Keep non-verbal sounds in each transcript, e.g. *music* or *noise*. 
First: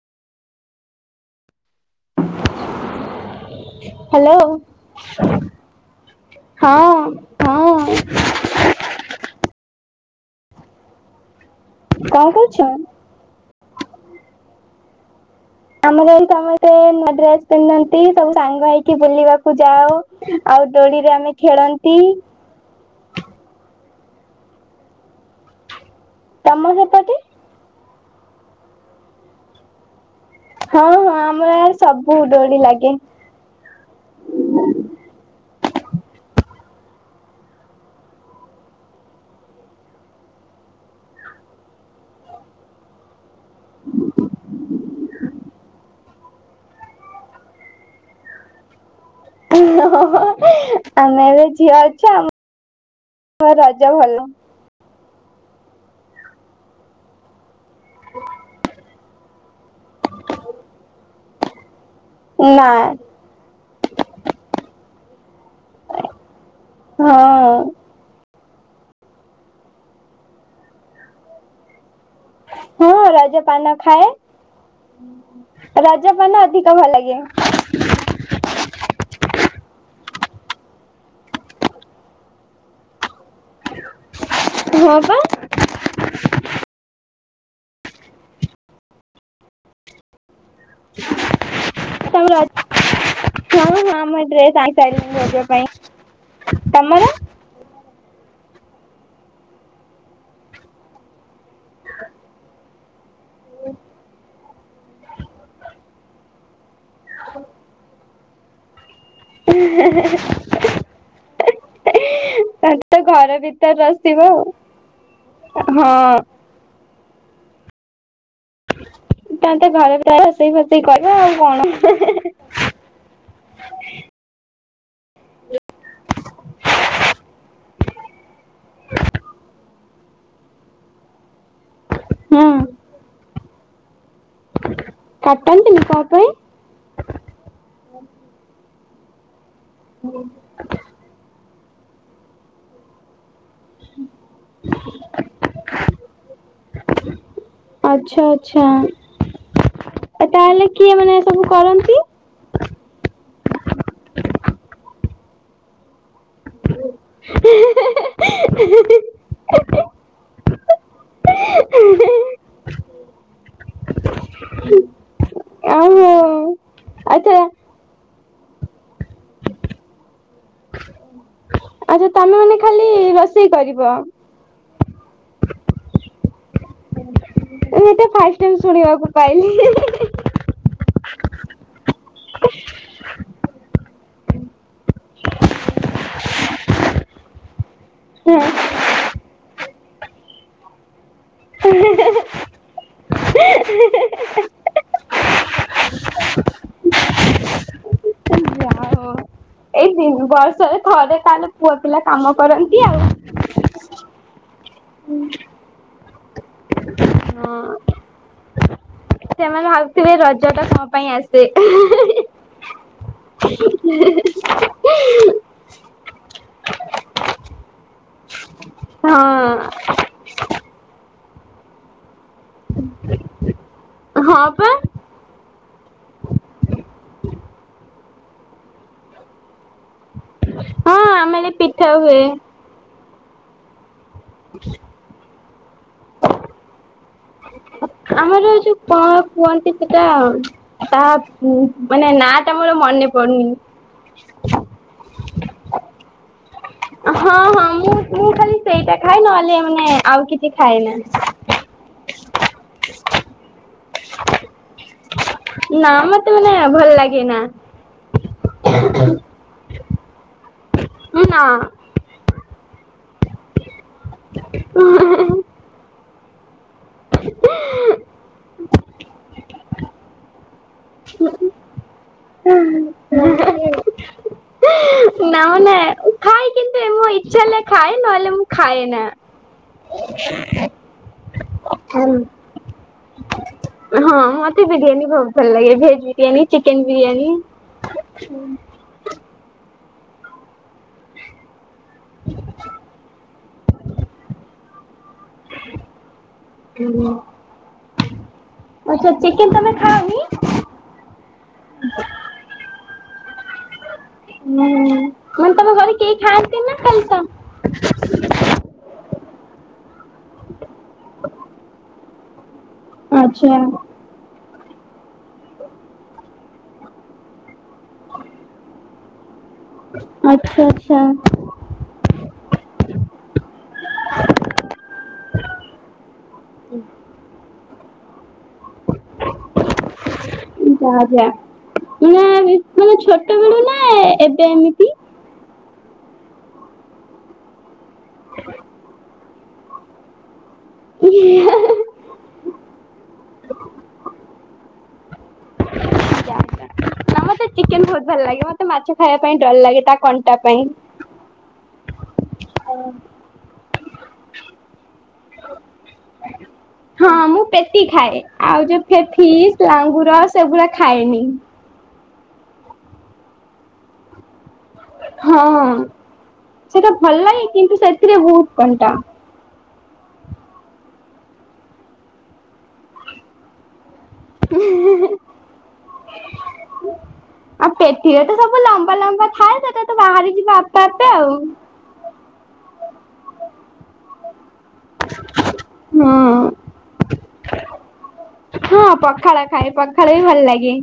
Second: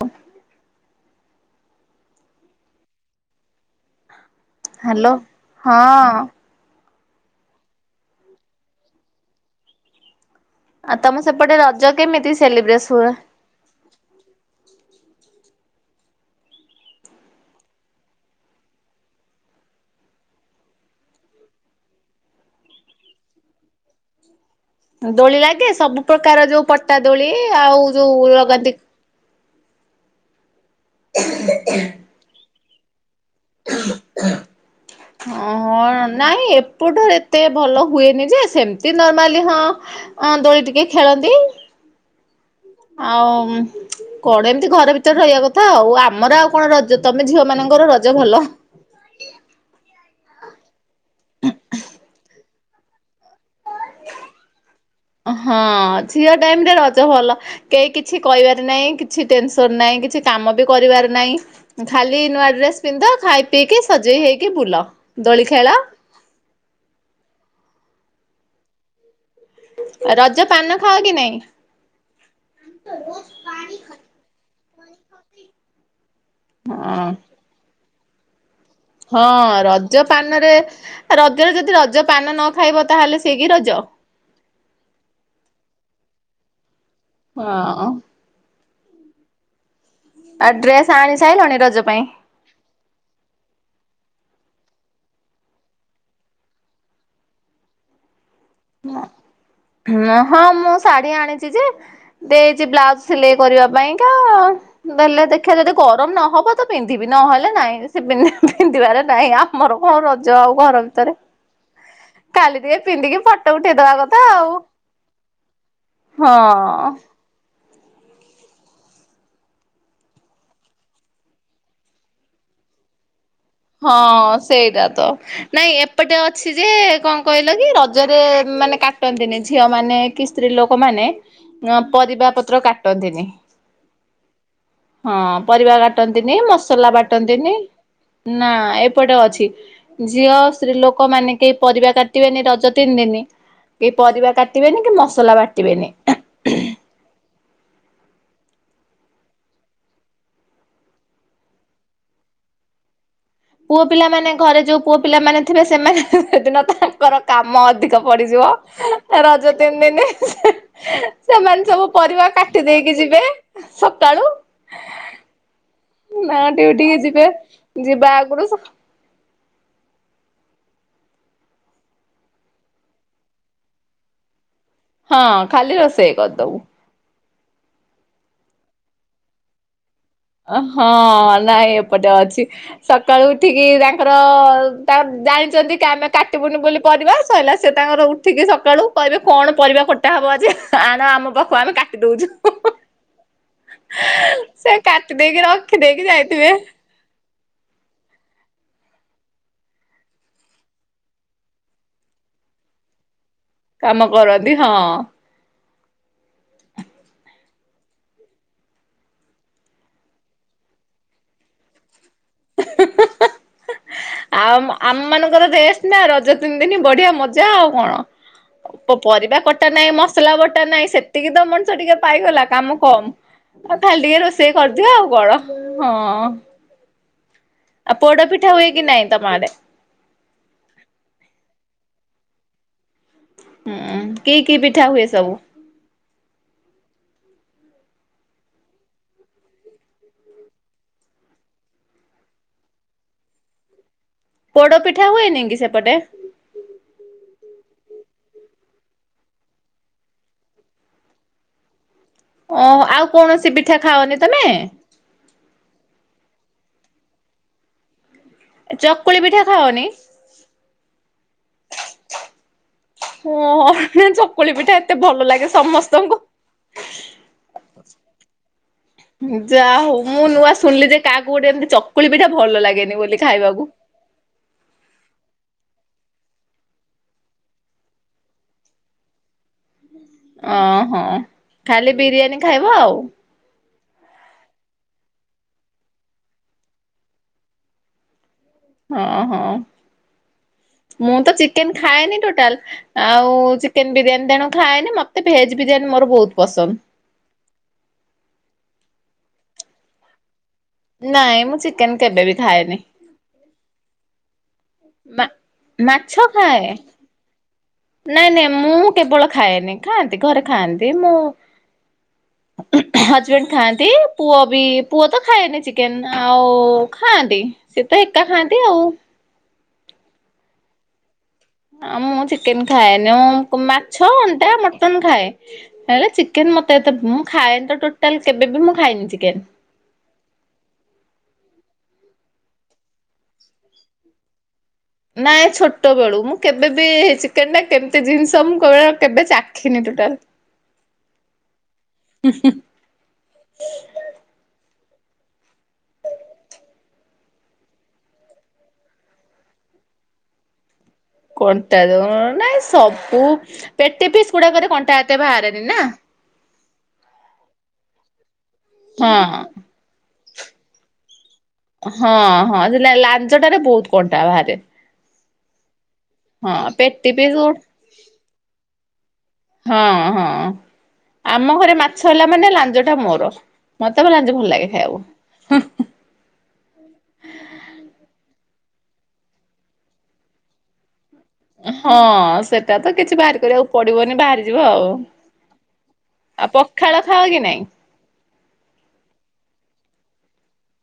ହ hello hello ହଁ ହଁ ହଁ ଆଉ ତମ ସେପଟେ ରଜ କଣ କେମିତି କରୁଛ? ସେଲିବ୍ରେସ ହୁଏ? ଆମର ସମସ୍ତେ ନୂଆ ଡ୍ରେସ ପିନ୍ଧନ୍ତି, ସବୁ ସାଙ୍ଗ ହୋଇକି ବୁଲିବାକୁ ଯାଉ। ଆଉ ଦୋଡିରେ ଆମେ ଖେଳନ୍ତି। ଦୋଳି ଲାଗେ ସବୁ ପ୍ରକାର ଯୋଉ ତମ ପଟା ସେପଟେ? ଦୋଳି ଆଉ ଯୋଉ ଲଗାନ୍ତି ହଁ ହଁ ଆମର ସବୁ ଡୋଳୀ ଲାଗେ। *unintelligible* ଓହଁ ନାଇଁ ଏପଟୁ ଏତେ ଭଲ ହୁଏନି ଯେ, ସେମିତି ନର୍ମାଲି ହଁ ଅଁ ଦୋଳି ଟିକେ ଖେଳନ୍ତି। ଆଉ କଣ ଏମିତି ଘର ଭିତରେ ରହିବା କଥା ଆଉ ଆମର ଆଉ କଣ ରଜ ତମେ ଝିଅ ମାନଙ୍କର ରଜ ଭଲ। ଆମେ ଏବେ ଝିଅ ଅଛ ଆମ ରଜ ଭଲ। ହଁ ଝିଅ ଟାଇମରେ ରଜ ଭଲ। କେହି କିଛି କହିବାର ନାହିଁ କି କିଛି ଟେନସନ୍ ନାହିଁ, କିଛି କାମ ବି କରିବାର ନାହିଁ, ଖାଲି ନୂଆ ନା ଡ୍ରେସ ପିନ୍ଧିଦ ଖାଇ ପିଇକି ସଜେଇ ହେଇକି ବୁଲ ଦୋଳି ଖେଳ ହଁ ରଜ ପାନ ଖାଅ କି ନାଇଁ? ହଁ ରଜପାନ ଖାଏ, ରଜ ପାନ ଅଧିକ ଭଲ ହଁ ଲାଗେ। ହଁ ରଜ ପାନରେ ରଜରେ ଯଦି ରଜ ପାନ ନ ଖାଇବ ତାହେଲେ ସି କିି ରଜ। ହଁ ବା। ହଁ ଆଉ ଡ୍ରେସ ଆଣି ସାରିଲଣି ରଜ ପାଇଁ। ତମ ରଜ ହଁ ହଁ ମୁ ଡ୍ରେସ ଆଣିସାରିଲିଣି ରଜ ପାଇଁ। ତମର? ହଁ ମୁଁ ଶାଢୀ ଆଣିଛି ଯେ, ଦେଇଛି ବ୍ଲାଉଜ ସିଲେଇ କରିବା ପାଇଁକା ଦେଲେ ଦେଖିବା ଯଦି ଗରମ ନହବ ତ ପିନ୍ଧିବି ନହେଲେ ନାଇଁ ସେ ପିନ୍ଧିବାରେ ନାହିଁ, ଆମର କଣ ରଜ ଆଉ ଘର ଭିତରେ। କାଲି ଟିକେ ତାହେଲେ ତ ପିନ୍ଧିକି ଘର ଫଟ ଭିତରେ ଉଠେଇଦବା ରସିବ କଥା ଆଉ। ଆଉ ହଁ। ହଁ ତା ତେ ଘରେ *unintelligible* ରୋଷେଇ ଫୋସେଇ କଲ ଆଉ କଣ। ହଁ ସେଇଟା ତ ନାଇଁ ଏପଟେ ଅଛି ଯେ କଣ କହିଲ କି ରଜରେ ମାନେ କାଟନ୍ତିନି ଝିଅ ମାନେ କି ସ୍ତ୍ରୀ ଲୋକ ମାନେ ଅ ପରିବା ହଁ ପତ୍ର କାଟନ୍ତିନି। ହଁ ପରିବା କାଟନ୍ତିନି କଣ ପାଇଁ? କାଟନ୍ତିନି ମସଲା ବାଟନ୍ତିନି ନା ଏପଟେ ଅଛି ଝିଅ ସ୍ତ୍ରୀ ଲୋ ଲୋକମାନେ କେହି ପରିବା କାଟନ୍ତିନି ରଜ ତିନିଦିନି। କେ ପରିବା କାଟିବେନି କି ମସଲା ବାଟିବେନି। ଆଚ୍ଛା ଆଚ୍ଛା ତାହାଲେ କିଏ ମାନେ ଏସବୁ କରନ୍ତି? ପୁଅ ପିଲାମାନେ ଘରେ ଯୋଉ ପୁଅ ପିଲାମାନେ ଥିବେ, ସେମାନେ ସେଦିନ ତା ର କାମ ଅଧିକ ପଡ଼ିଯିବ। ରଜ ତିନିଦିନ ସେମାନେ ସବୁ ପରିବା କାଟି ଦେଇକି ଯିବେ ସକାଳୁ ହୁଁ ନା ଟିକେ ଟିକେ ଯିବେ ଆଚ୍ଛା ଯିବା ଆଗରୁ ଆରେ ତମେ ମାନେ ଖାଲି ରୋଷେଇ କରିବ। ହଁ ଖାଲି ରୋଷେଇ କରିଦବୁ। ଏଇଟା ଫାଷ୍ଟ ଟାଇମ ଶୁଣିବାକୁ ପାଇଲି। ହଁ ନାଇଁ ଏପଟେ ଅଛି ସକାଳୁ ଉଠିକି ର ତା ଜାଣିଛନ୍ତି କି ଆମେ କାଟିବୁନି ବୋଲି ପରିବା ସରିଲା ସେ ତାଙ୍କର ଉଠିକି ସକାଳୁ କହିବେ କଣ ପରିବା କଟା ହବ ଆଜି ଆଣ ଆମ ପାଖକୁ ଆମେ କାଟି ଦଉଛୁ। ହଁ ସେ କାଟି ଦେଇକି ରଖିଦେଇକି ଯାଇଥିବେ। ହିଁ ବର୍ଷରେ ଥରେ ତାହେଲେ ପୁଅ ପିଲା କାମ କରନ୍ତି ଆଉ। କାମ କରନ୍ତି ହଁ। ହଁ। ସେମାନେ ଭାବୁଥିବେ ରଜ ତା କଣ ପାଇଁ ଆସେ। ଆଉ ଆମ ମାନଙ୍କର ରେଷ୍ଟ ନା ରଜ ତିନି ଦିନ ବଢିଆ ମଜା ଆଉ କଣ ହଁ ପରିବା କଟା ନାଇଁ ମ ସଲା ବଟା ନାଇଁ ସେତିକି ତ ମଣିଷ ଟିକେ ପାଇଗଲା କାମ କମ। ଆଉ ଖାଲି ଟିକେ ହଁ ରୋଷେଇ ପା କରିଦିଅ ଆଉ କଣ ହଁ। ଆଉ ପୋଡା ପିଠା ହୁଏ କି ନାହିଁ ତମ ଆଡେ? ହଁ ଆମେ ଆଲେ ପିଠା ହୁଏ। ହୁଁ କି କି ପିଠା ହୁଏ ସବୁ? ଆମର ଯୋଉ କଣ କୁହନ୍ତି ସେଟା ତାହା ମାନେ ନା ଟା ମୋର ମନେ ପଡୁନି। ପୋଡ ପିଠା ହୁଏନି କି ସେପଟେ? ହଁ ହଁ ମୁଁ ମୁ ଖାଲି ସେଇଟା ଖାଏ ନହେଲେ ମାନେ ଆଉ କିଛି ଖାଏ ନା। ଓ ଆଉ କୌଣସି ପିଠା ଖାଅନି ତମେ? ନା ମତେ ମାନେ ଭଲ ଲାଗେ ନା। ଚକୁଳି ପିଠା ଖାଅନି? ନା। ହଁ ନା ଚକୁଳି ପିଠା ଏତେ ଭଲ ଲାଗେ ସମସ୍ତଙ୍କୁ ଯା ହଉ ମୁଁ ନୂଆ ଶୁଣିଲି ଯେ କାହାକୁ ଗୋଟେ ଏମିତି ଚକୁଳି ପିଠା ଭଲ ଲାଗେନି ବୋଲି ଖାଇବାକୁ। ନା ନା ଖାଏ କିନ୍ତୁ ମୁଁ ଇଚ୍ଛା ହେଲା ଖାଏ ନହେଲେ ମୁଁ ଖାଏ ନା। ଅଁ ହ ଖାଲି ବିରିୟାନୀ ଖାଇବ ଆଉ। ହଁ ମତେ ବିରିୟାନୀ ବହୁତ ଭଲ ଲାଗେ ଭେଜ ବିରିୟାନୀ ଚିକେନ ବିରିୟାନୀ। ହଁ ହଁ ମୁଁ ତ ଚିକେନ ଖାଏନି ଟୋଟାଲ ଆଉ ଚିକେନ ବିରିୟାନୀ ତେଣୁ ଖାଏନି ମତେ ଭେଜ ବିରିୟାନୀ ମୋର ବହୁତ ପସନ୍ଦ। ହୁଁ। ଆଚ୍ଛା ଚିକେନ ତମେ ଖାଅନି? ନାଇଁ ମୁଁ ଚିକେନ କେବେ ବି ଖାଏନି। ହୁଁ ମା ମାନେ ତମ ଘରେ କେହି ମାଛ ଖାଏ ଖାଆନ୍ତି ନା ଖାଲି ତ ନାଇଁ ନାଇଁ ମୁଁ କେବଳ ଖାଏନି ଖାଆନ୍ତି ଘରେ ଖାଆନ୍ତି ମୁଁ ହଜବେଣ୍ଡ ଆଚ୍ଛା ଖାଆନ୍ତି। ପୁଅ ବି ପୁଅ ତ ଖାଏନି ଚିକେନ ଆଉ ଖାଆନ୍ତି ସିଏ ତ ଏକା ଖାଆନ୍ତି ଆଉ। ଆଚ୍ଛା ଆଚ୍ଛା। ଆଉ ମୁଁ ଚିକେନ ଖାଏନି ମାଛ, ଅଣ୍ଡା, ମଟନ ଖାଏ। ହେଲେ ଚିକେନ ମତେ ଏତେ ମୁଁ ଖାଏନି ତ ଟୋଟାଲ କେବେ ବି ମୁଁ ଖାଇନି ଚିକେନ। ଆଜ୍ଞା ମାନେ ଛୋଟ ବେଳୁ ନା ଏବେ ଏମିତି ନାଇଁ ଛୋଟ ବେଳୁ ମୁଁ କେବେ ବି ଚିକେନ ଟା କେମିତି ଜିନିଷ ମୁଁ କେବଳ କେବେ ଚାଖିନି ଟୋଟାଲ। *inaudible* ହୁଁ ହୁଁ। ଯା। ନା ମତେ ଚିକେନ ବହୁତ ଭଲ ଲାଗେ ମତେ ମାଛ ଖାଇବା ପାଇଁ ଡର ଲାଗେ ତା କଣ୍ଟା ପାଇଁ। କଣ୍ଟା ଯୋଗୁ ନାଇଁ ସବୁ ପେଟି ପିସ୍ ଗୁଡାକରେ କଣ୍ଟା ଏତେ ବାହାରେନି ନା। ହଁ ମୁଁ ପେଟି ଖାଏ ଆଉ ଯୋଉ ଫିସ ହଁ ଲାଙ୍ଗୁର ସେଗୁଡା ଖାଏନି। ହଁ ହଁ ଲାଞ୍ଜ ଟାରେ ବହୁତ କଣ୍ଟା ବାହାରେ। ହଁ ହଁ ସେଟା ପେଟି ଭଲ ପିସ୍ ହିଁ ହଁ କିନ୍ତୁ ସେଥିରେ ବହୁତ କଣ୍ଟା। ହଁ ହଁ। ଆମ ଘରେ ମାଛ ହେଲା ମାନେ ଲାଞ୍ଜ ଟା ମୋର ମତେ ଲାଞ୍ଜ ଭଲ ଲାଗେ ଖାଇବାକୁ। ଆଉ ପେଟିରେ ତ ସବୁ ଲମ୍ବା ଲମ୍ବା ଥାଏ ସେଟା ତ ବାହାରି ଯିବ ଆପେ ଆପେ ଆଉ। ହଁ ସେଟା ତ କିଛି ବାହାରି କରିବାକୁ ପଡିବନି ବାହାରି ଥିବ ଆଉ। ହୁଁ ଆଉ ପଖାଳ ଖାଅ କି ନାଇଁ। ହଁ ପଖାଳ ଖାଏ ପଖାଳ ବି ଭଲ ଲାଗେ।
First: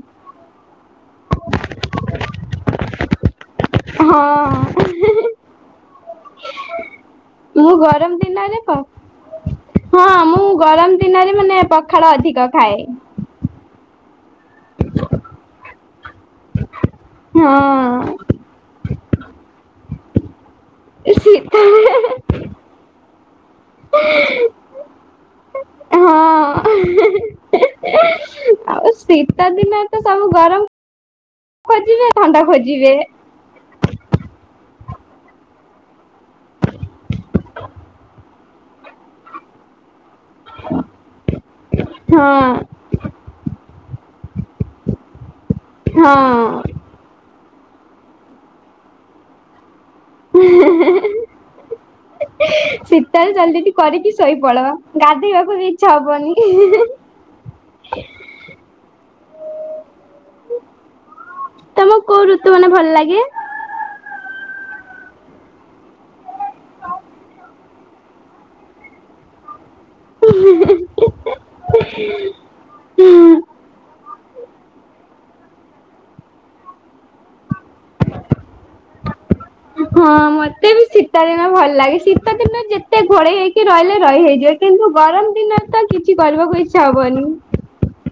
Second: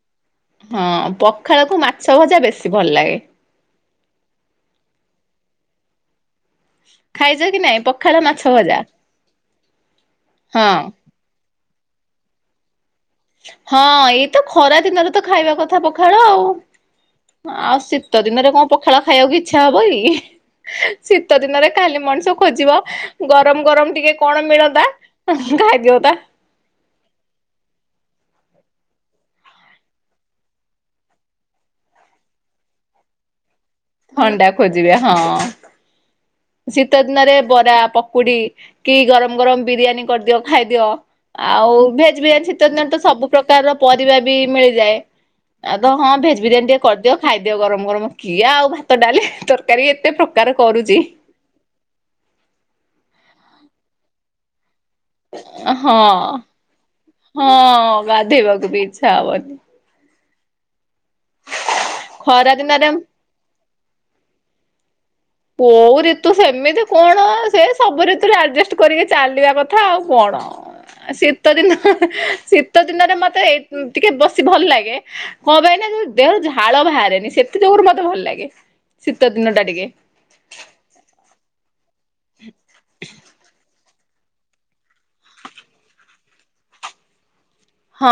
ହଁ ପଖାଳ କୁ ମାଛ ଭଜା ବେଶି ଭଲ ଲାଗେ। ହଁ ଖାଇଛ କି ମୁଁ ନାଇଁ ପଖାଳ ଗରମ ମାଛ ଦିନରେ କ ଭଜା? ହଁ ମୁଁ ହଁ ଗରମ। ଦିନରେ ମାନେ ପଖାଳ ଅଧିକ ଖାଏ। ହଁ ଏଇତ ଖରା ଦିନରେ ତ ଖାଇବା କଥା ପଖାଳ ଆଉ। ଆଉ ହଁ ଶୀତ ଦିନରେ କଣ ପଖାଳ ଖାଇବାକୁ ଇଚ୍ଛା ହବ କି? ଶୀତ ଦିନରେ ଖାଲି ଶୀତରେ ମଣିଷ ଖୋଜିବ ଗରମ ଗରମ ଟିକେ କଣ ମିଳନ୍ତା? ଖାଇ ହଁ। ଦିଅନ୍ତା। *unintelligible* ଆଉ ଶୀତ ଦିନ ତ ସବୁ ଗରମ। ଖୋଜିବେ ଥଣ୍ଡା ଖୋଜିବେ। ଥଣ୍ଡା ଖୋଜିବେ ହଁ। ଶୀତ ଦିନରେ ବରା ପକୁଡି କି ଗରମ ଗରମ ବିରିୟାନୀ କରିଦିଅ। ଖାଇଦିଅ ଆଉ ଭେଜ ହଁ ବିରିୟାନ ଶୀତ ଦିନ ତ ସବୁ ପ୍ରକାରର ପରିବା ବି ମିଳିଯାଏ। ଆଉ ତ ହଁ ଭେଜ ବିରିୟାନୀ ଟିକେ କରିଦିଅ ଖାଇଦିଅ ଗରମ ଗରମ କିଏ ଆଉ ଭାତ ଡାଲି ତୋର କାରୀ ଏତେ ପ୍ରକାର କରୁଛି। ଶୀତ ଚାଲଦଛି କରିକି ଶୋଇପଲେଇବ। ଗାଧୋଇବାକୁ ବି ହଁ ଇଚ୍ଛା ହବନି। ହଁ ଗାଧେଇବାକୁ ବି ଇଛି ହବନି। ତମକୁ କୋଉ ଋତୁ ଖରା ମାନେ ଦିନରେ ଭଲ ଲାଗେ? କୋଉ ଋତୁ ସେମିତି କଣ ସେ ସବୁ ଋତୁରେ ଆଜେଷ୍ଟ୍ କରିକି ଚାଲିବା କଥା ଆଉ କଣ? ଶୀତ ଦିନ ଶୀତ ଦିନରେ ମତେ ଏଇ ଟିକେ ବସି ଭଲ ଲାଗେ। କଣ ପାଇଁ ନା ଯୋଉ ଦେହରୁ ଝାଳ ବାହାରେନି ସେଥି ଯୋଗୁରୁ ମତେ ଭଲ ଲାଗେ। ଶୀତ ଦିନଟା। ହଁ ମତେ ବି ଶୀତ ଦିନ ଭଲ ଲାଗେ ଶୀତ ଦିନ ଯେତେ ଘୋଡେଇ ହେଇକି ରହିଲେ ରହି ହେଇଯିବ। କିନ୍ତୁ ଗରମ ଦିନରେ ତ କିଛି କରିବାକୁ ଇଚ୍ଛା ହବନି। ହଁ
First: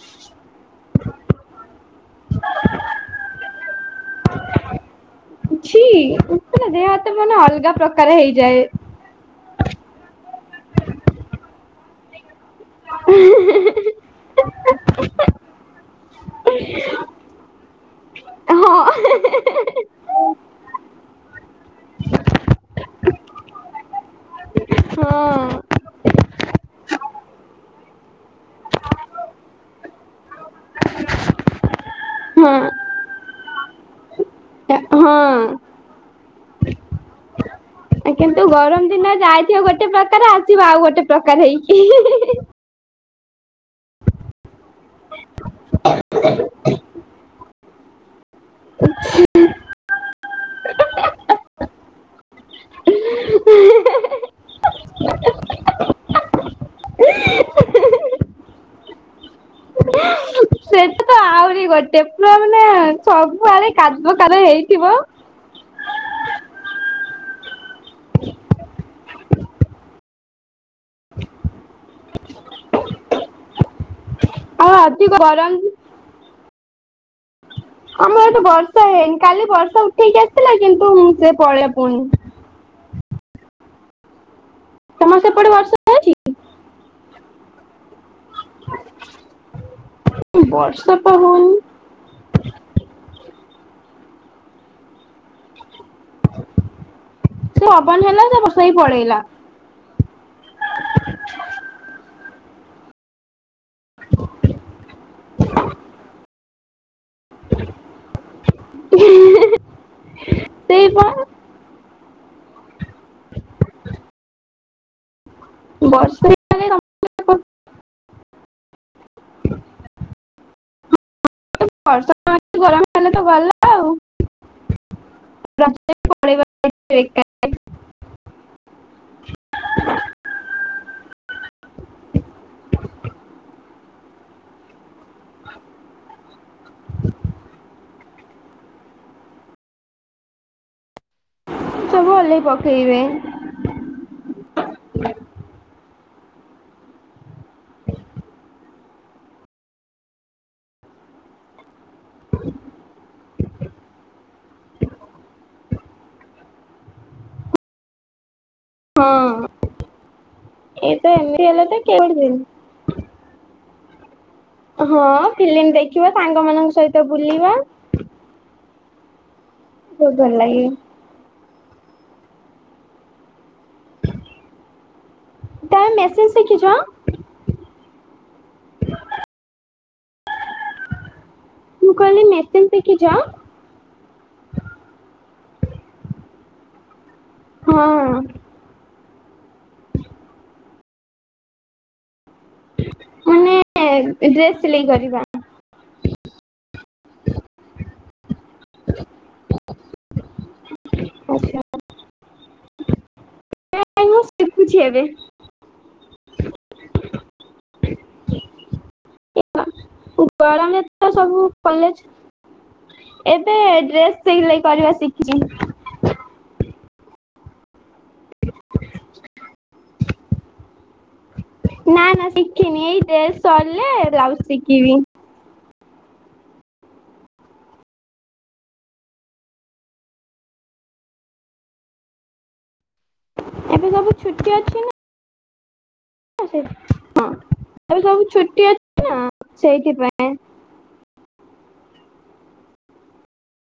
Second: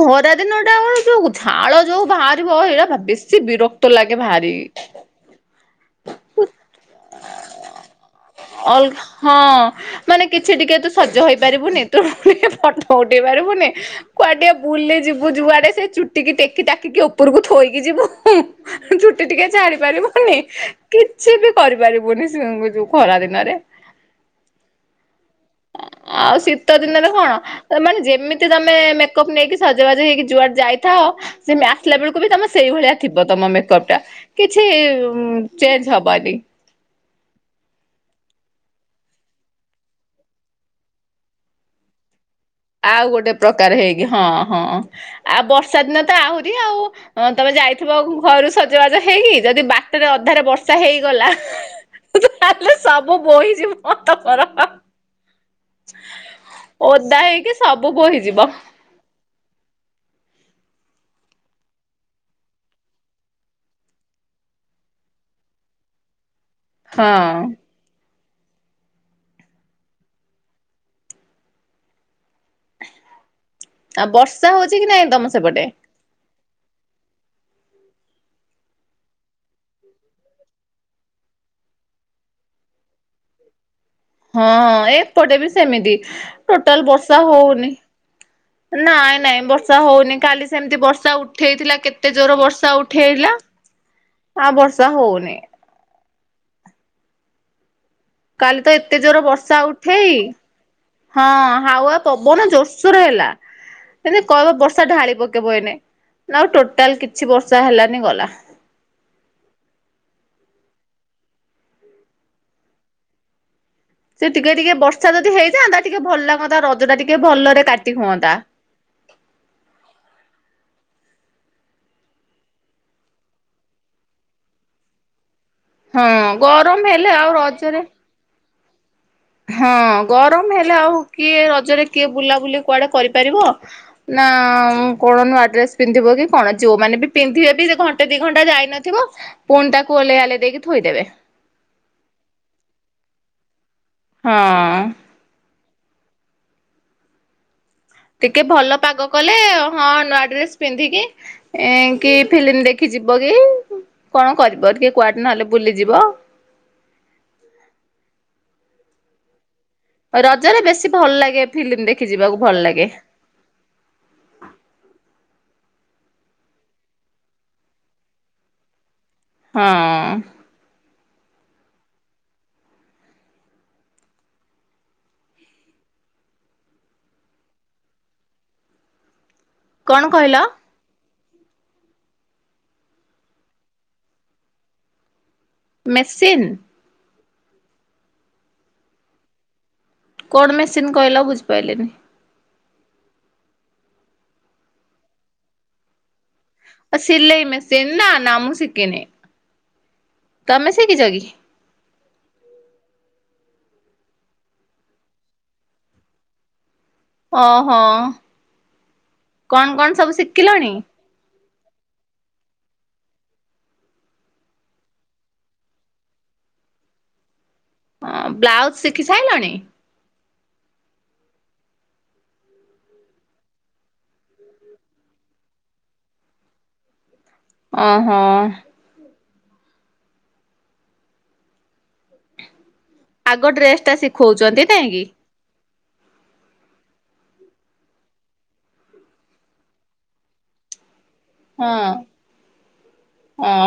ଖରା ଦିନ ଟା କଣ ଯଉ ଝାଳ ଯୋଉ ବାହାରିବ ଏଇଟା ବେଶୀ ବିରକ୍ତ ଲାଗେ ଭାରି। ଛି ଦେହ ହାତ ମାନେ ଅଲଗା ପ୍ରକାର ହେଇଯାଏ। ଅଲଗା ହଁ। ମାନେ କିଛି ଟିକେ ତୁ ସଜ ହେଇପାରିବୁନି ତୁ ଟିକେ ଫଟ ଉଠେଇ ପାରିବୁନି। କୁଆଡେ ବୁଲି ଯିବୁ ଯୁଆଡେ ସେ ଚୁଟିକି ଟେକି ଟାକିକି ଉପରକୁ ଥୋଇକି ଯିବୁ। ହଁ ଛୁଟି ଟିକେ ଚାଡି ପା ରିବୁନି କିଛି ବି କରିପାରିବୁନି ସୁଗ୍ ଯୋଉ ଖରା ଦିନରେ। ହଁ। ଆଉ ଶୀତ ଦିନରେ କଣ ତ ମାନେ ଯେମିତି ତମେ ମେକଅପ୍ ନେଇକି ସଜବାଜ ହେଇକି ଯୁଆଡେ ଯାଇ- ଥାଅ ସେମ୍ ଆସିଲା ବେଳକୁ ବି ତମ ହଁ ସେଇଭଳିଆ ଥିବ ତମ ମେକପ୍ ଟା। କିଛି ହଁ। ଚେଞ୍ଜ ହବନି। କିନ୍ତୁ ଗରମ ଦିନ ଯାଇଥିବ ଗୋଟେ ପ୍ରକାର ଆସିବ ଆଉ ଗୋଟେ ପ୍ରକାର ହେଇକି। ଆଉ ଗୋଟେ ପ୍ରକାର ହେଇକି ହଁ ହଁ। ଆଉ ବର୍ଷା ଦିନ ତ ଆହୁରି ଆଉ। ହଁ ତମେ ଯାଇଥିବ ଘରୁ ସଜବାଜ ହେଇକି ଯଦି ବାଟରେ ଅଧାରେ ବର୍ଷା ହେଇଗଲା ତାଲେ ସବୁ ବୋହିଯିବ ତମର। ଓଦା ହେଇକି ସବୁ ବୋହିଯିବ। ସେଟା ତ ଆଉ କରି ଗୋଟେ ପୁରା ମାନେ ସବୁଆରେ କାଦୁଅ କାର ହେଇଥିବ। ହଁ ଆଉ ବର୍ଷା ଆଉ ହଉଛି କି ନାଇଁ ଅଧିକ ତମ ସେପଟେ? ଗରମ ଆମ ଏଠି ବର୍ଷା ହେଇନି କାଲି ବର୍ଷା ଉଠେଇକି ଆସିଥିଲା କିନ୍ତୁ ମୁଁ ସେ ପଳେଇଲା ପୁଣି। ହଁ ତମର ଏପଟେ ବି ସେପଟେ ବର୍ଷା ସେମିତି। ହଉଛି? ଟୋଟାଲ ବର୍ଷା ହଉନି ନାଇଁ ନାଇଁ ବର୍ଷା ହଉନି। କାଲି ସେମିତି ବର୍ଷା ତ ହଉନି। ଉଠେଇଥିଲା କେ ତେ ଜୋର ବର୍ଷା ଉଠେଇଲା ଆଉ ବର୍ଷା ହଉନି। ହବନି ହେଲା। ସେ ବର୍ଷା କାଲି ବି ତ ଏତେ ପଳେଇଲା ଜୋର ବର୍ଷା ଉଠେଇ ହଁ ହାୱା ପବନ ଜୋରସୋରେ ହେଲା। ଏଇନେ କହିବ ବର୍ଷା ଢାଳି ପକେଇବ ଏଇନେ ନା ଆଉ ଟୋଟାଲ କିଛି ବର୍ଷା ହେଲାନି ଗଲା। ସେଇପା। ସେ ଟିକେ ଟିକେ ବର୍ଷା ଯଦି ହେଇଯାନ୍ତା ଟିକେ ଭଲ ବର୍ଷା ଲାଗନ୍ତା ହେଲେ ରଜ ଟା ଟିକେ ଭଲରେ କାଟି ହୁଅନ୍ତା। *inaudible* ହଁ ବି ପଳେଇବ ଗରମ ହେଲେ ଆଉ ବେକାର ରଜରେ ହଁ ଗରମ ହେଲେ ଆଉ କିଏ ରଜରେ କିଏ ବୁଲାବୁଲି କୁଆଡେ କରିପାରିବ? ନା କଣ ନୁଆ ଡ୍ରେସ ପିନ୍ଧିବ କି? କଣ ଯୋଉ ମାନେ ବି ପିନ୍ଧିବେ ବି ସେ ଘଣ୍ଟେ ଦି ଘଣ୍ଟା ଯାଇନଥିବ ପୁଣି ତାକୁ ଓଲ୍ହେଇଆଲ୍ହେଇ ଦେଇକି ଥୋଇଦେବେ। ସବୁ ଓଲ୍ହେଇ ପକେଇବେ। ହଁ ଟିକେ ଭଲ ପାଗ କଲେ ହଁ ନୂଆ ଡ୍ରେସ୍ ପିନ୍ଧିକି ଏଁ କି ଫିଲିମ୍ ଦେଖିଯିବ କି କଣ କରିବ ଟିକେ କୁଆଡେ ନହେଲେ ବୁଲିଯିବ। ହଁ ରଜରେ ବେଶୀ ଏ ଭଲ ତ ଏମିତି ଲାଗେ ହେଲେ ତ ଫିଲିମ୍ ଦେଖି କେଉଁଠି ଯିବାକୁ ଦିନ ଭଲ ଲାଗେ। ହଁ ଫିଲିମ୍ ଦେଖିବା ସାଙ୍ଗ ମାନଙ୍କ ସହିତ ବୁଲିବା। ହଁ ଖୁବ୍ ଭଲ ଲାଗେ। *inaudible* ତମେ ମେସେଜ ଶିଖିଛ? *inaudible* କଣ କହିଲ? ମୁଁ କହିଲି ମେସିନ୍ ଶିଖିଚ। ମେସିନ୍। ହଁଅଁ। କଣ ମେସିନ୍ କହିଲ ବୁଝିପାଇଲିନି। ମାନେ ଡ୍ରେସ୍ ସିଲେଇ କରିବା। ଅ ସିଲେଇ ମେସିନ୍ ନା ନା ମୁଁ ଶିକିନି, ତମେ ଶିଖିଛ କି? ଆଚ୍ଛା *unintelligible* ମୁଁ ସିକୁଛି ଏବେ। ଅଁ ହଁ କଣ କଣ ସବୁ ଶିକିଲଣି? *unintelligible* ସବୁ କଲେଜ ଏବେ ଡ୍ରେସ୍ ସିଲେଇ କରିବା ଶିଖିଚି। ଅଁ ବ୍ଲାଉଜ୍ ଶିଖି ସାଇଲଣି। ନା ନା ଶିଖିନି ଏଇ ଡ୍ରେସ୍ ସରିଲେ ବ୍ଲାଉଜ୍ ଶିକିବି। ଅଁ ହଁଅଁ। ଆଗ ଡ୍ରେସ୍ ଏବେ ଟା ସବୁ ଶିଖଉଚନ୍ତି ନାଇଁକି। ହଁ ସେଇଥି ହଁ ଏବେ ସବୁ ଛୁଟି ଅଛି ନା ସେଇଥିପାଇଁ। ହଁଅ। ଅଁ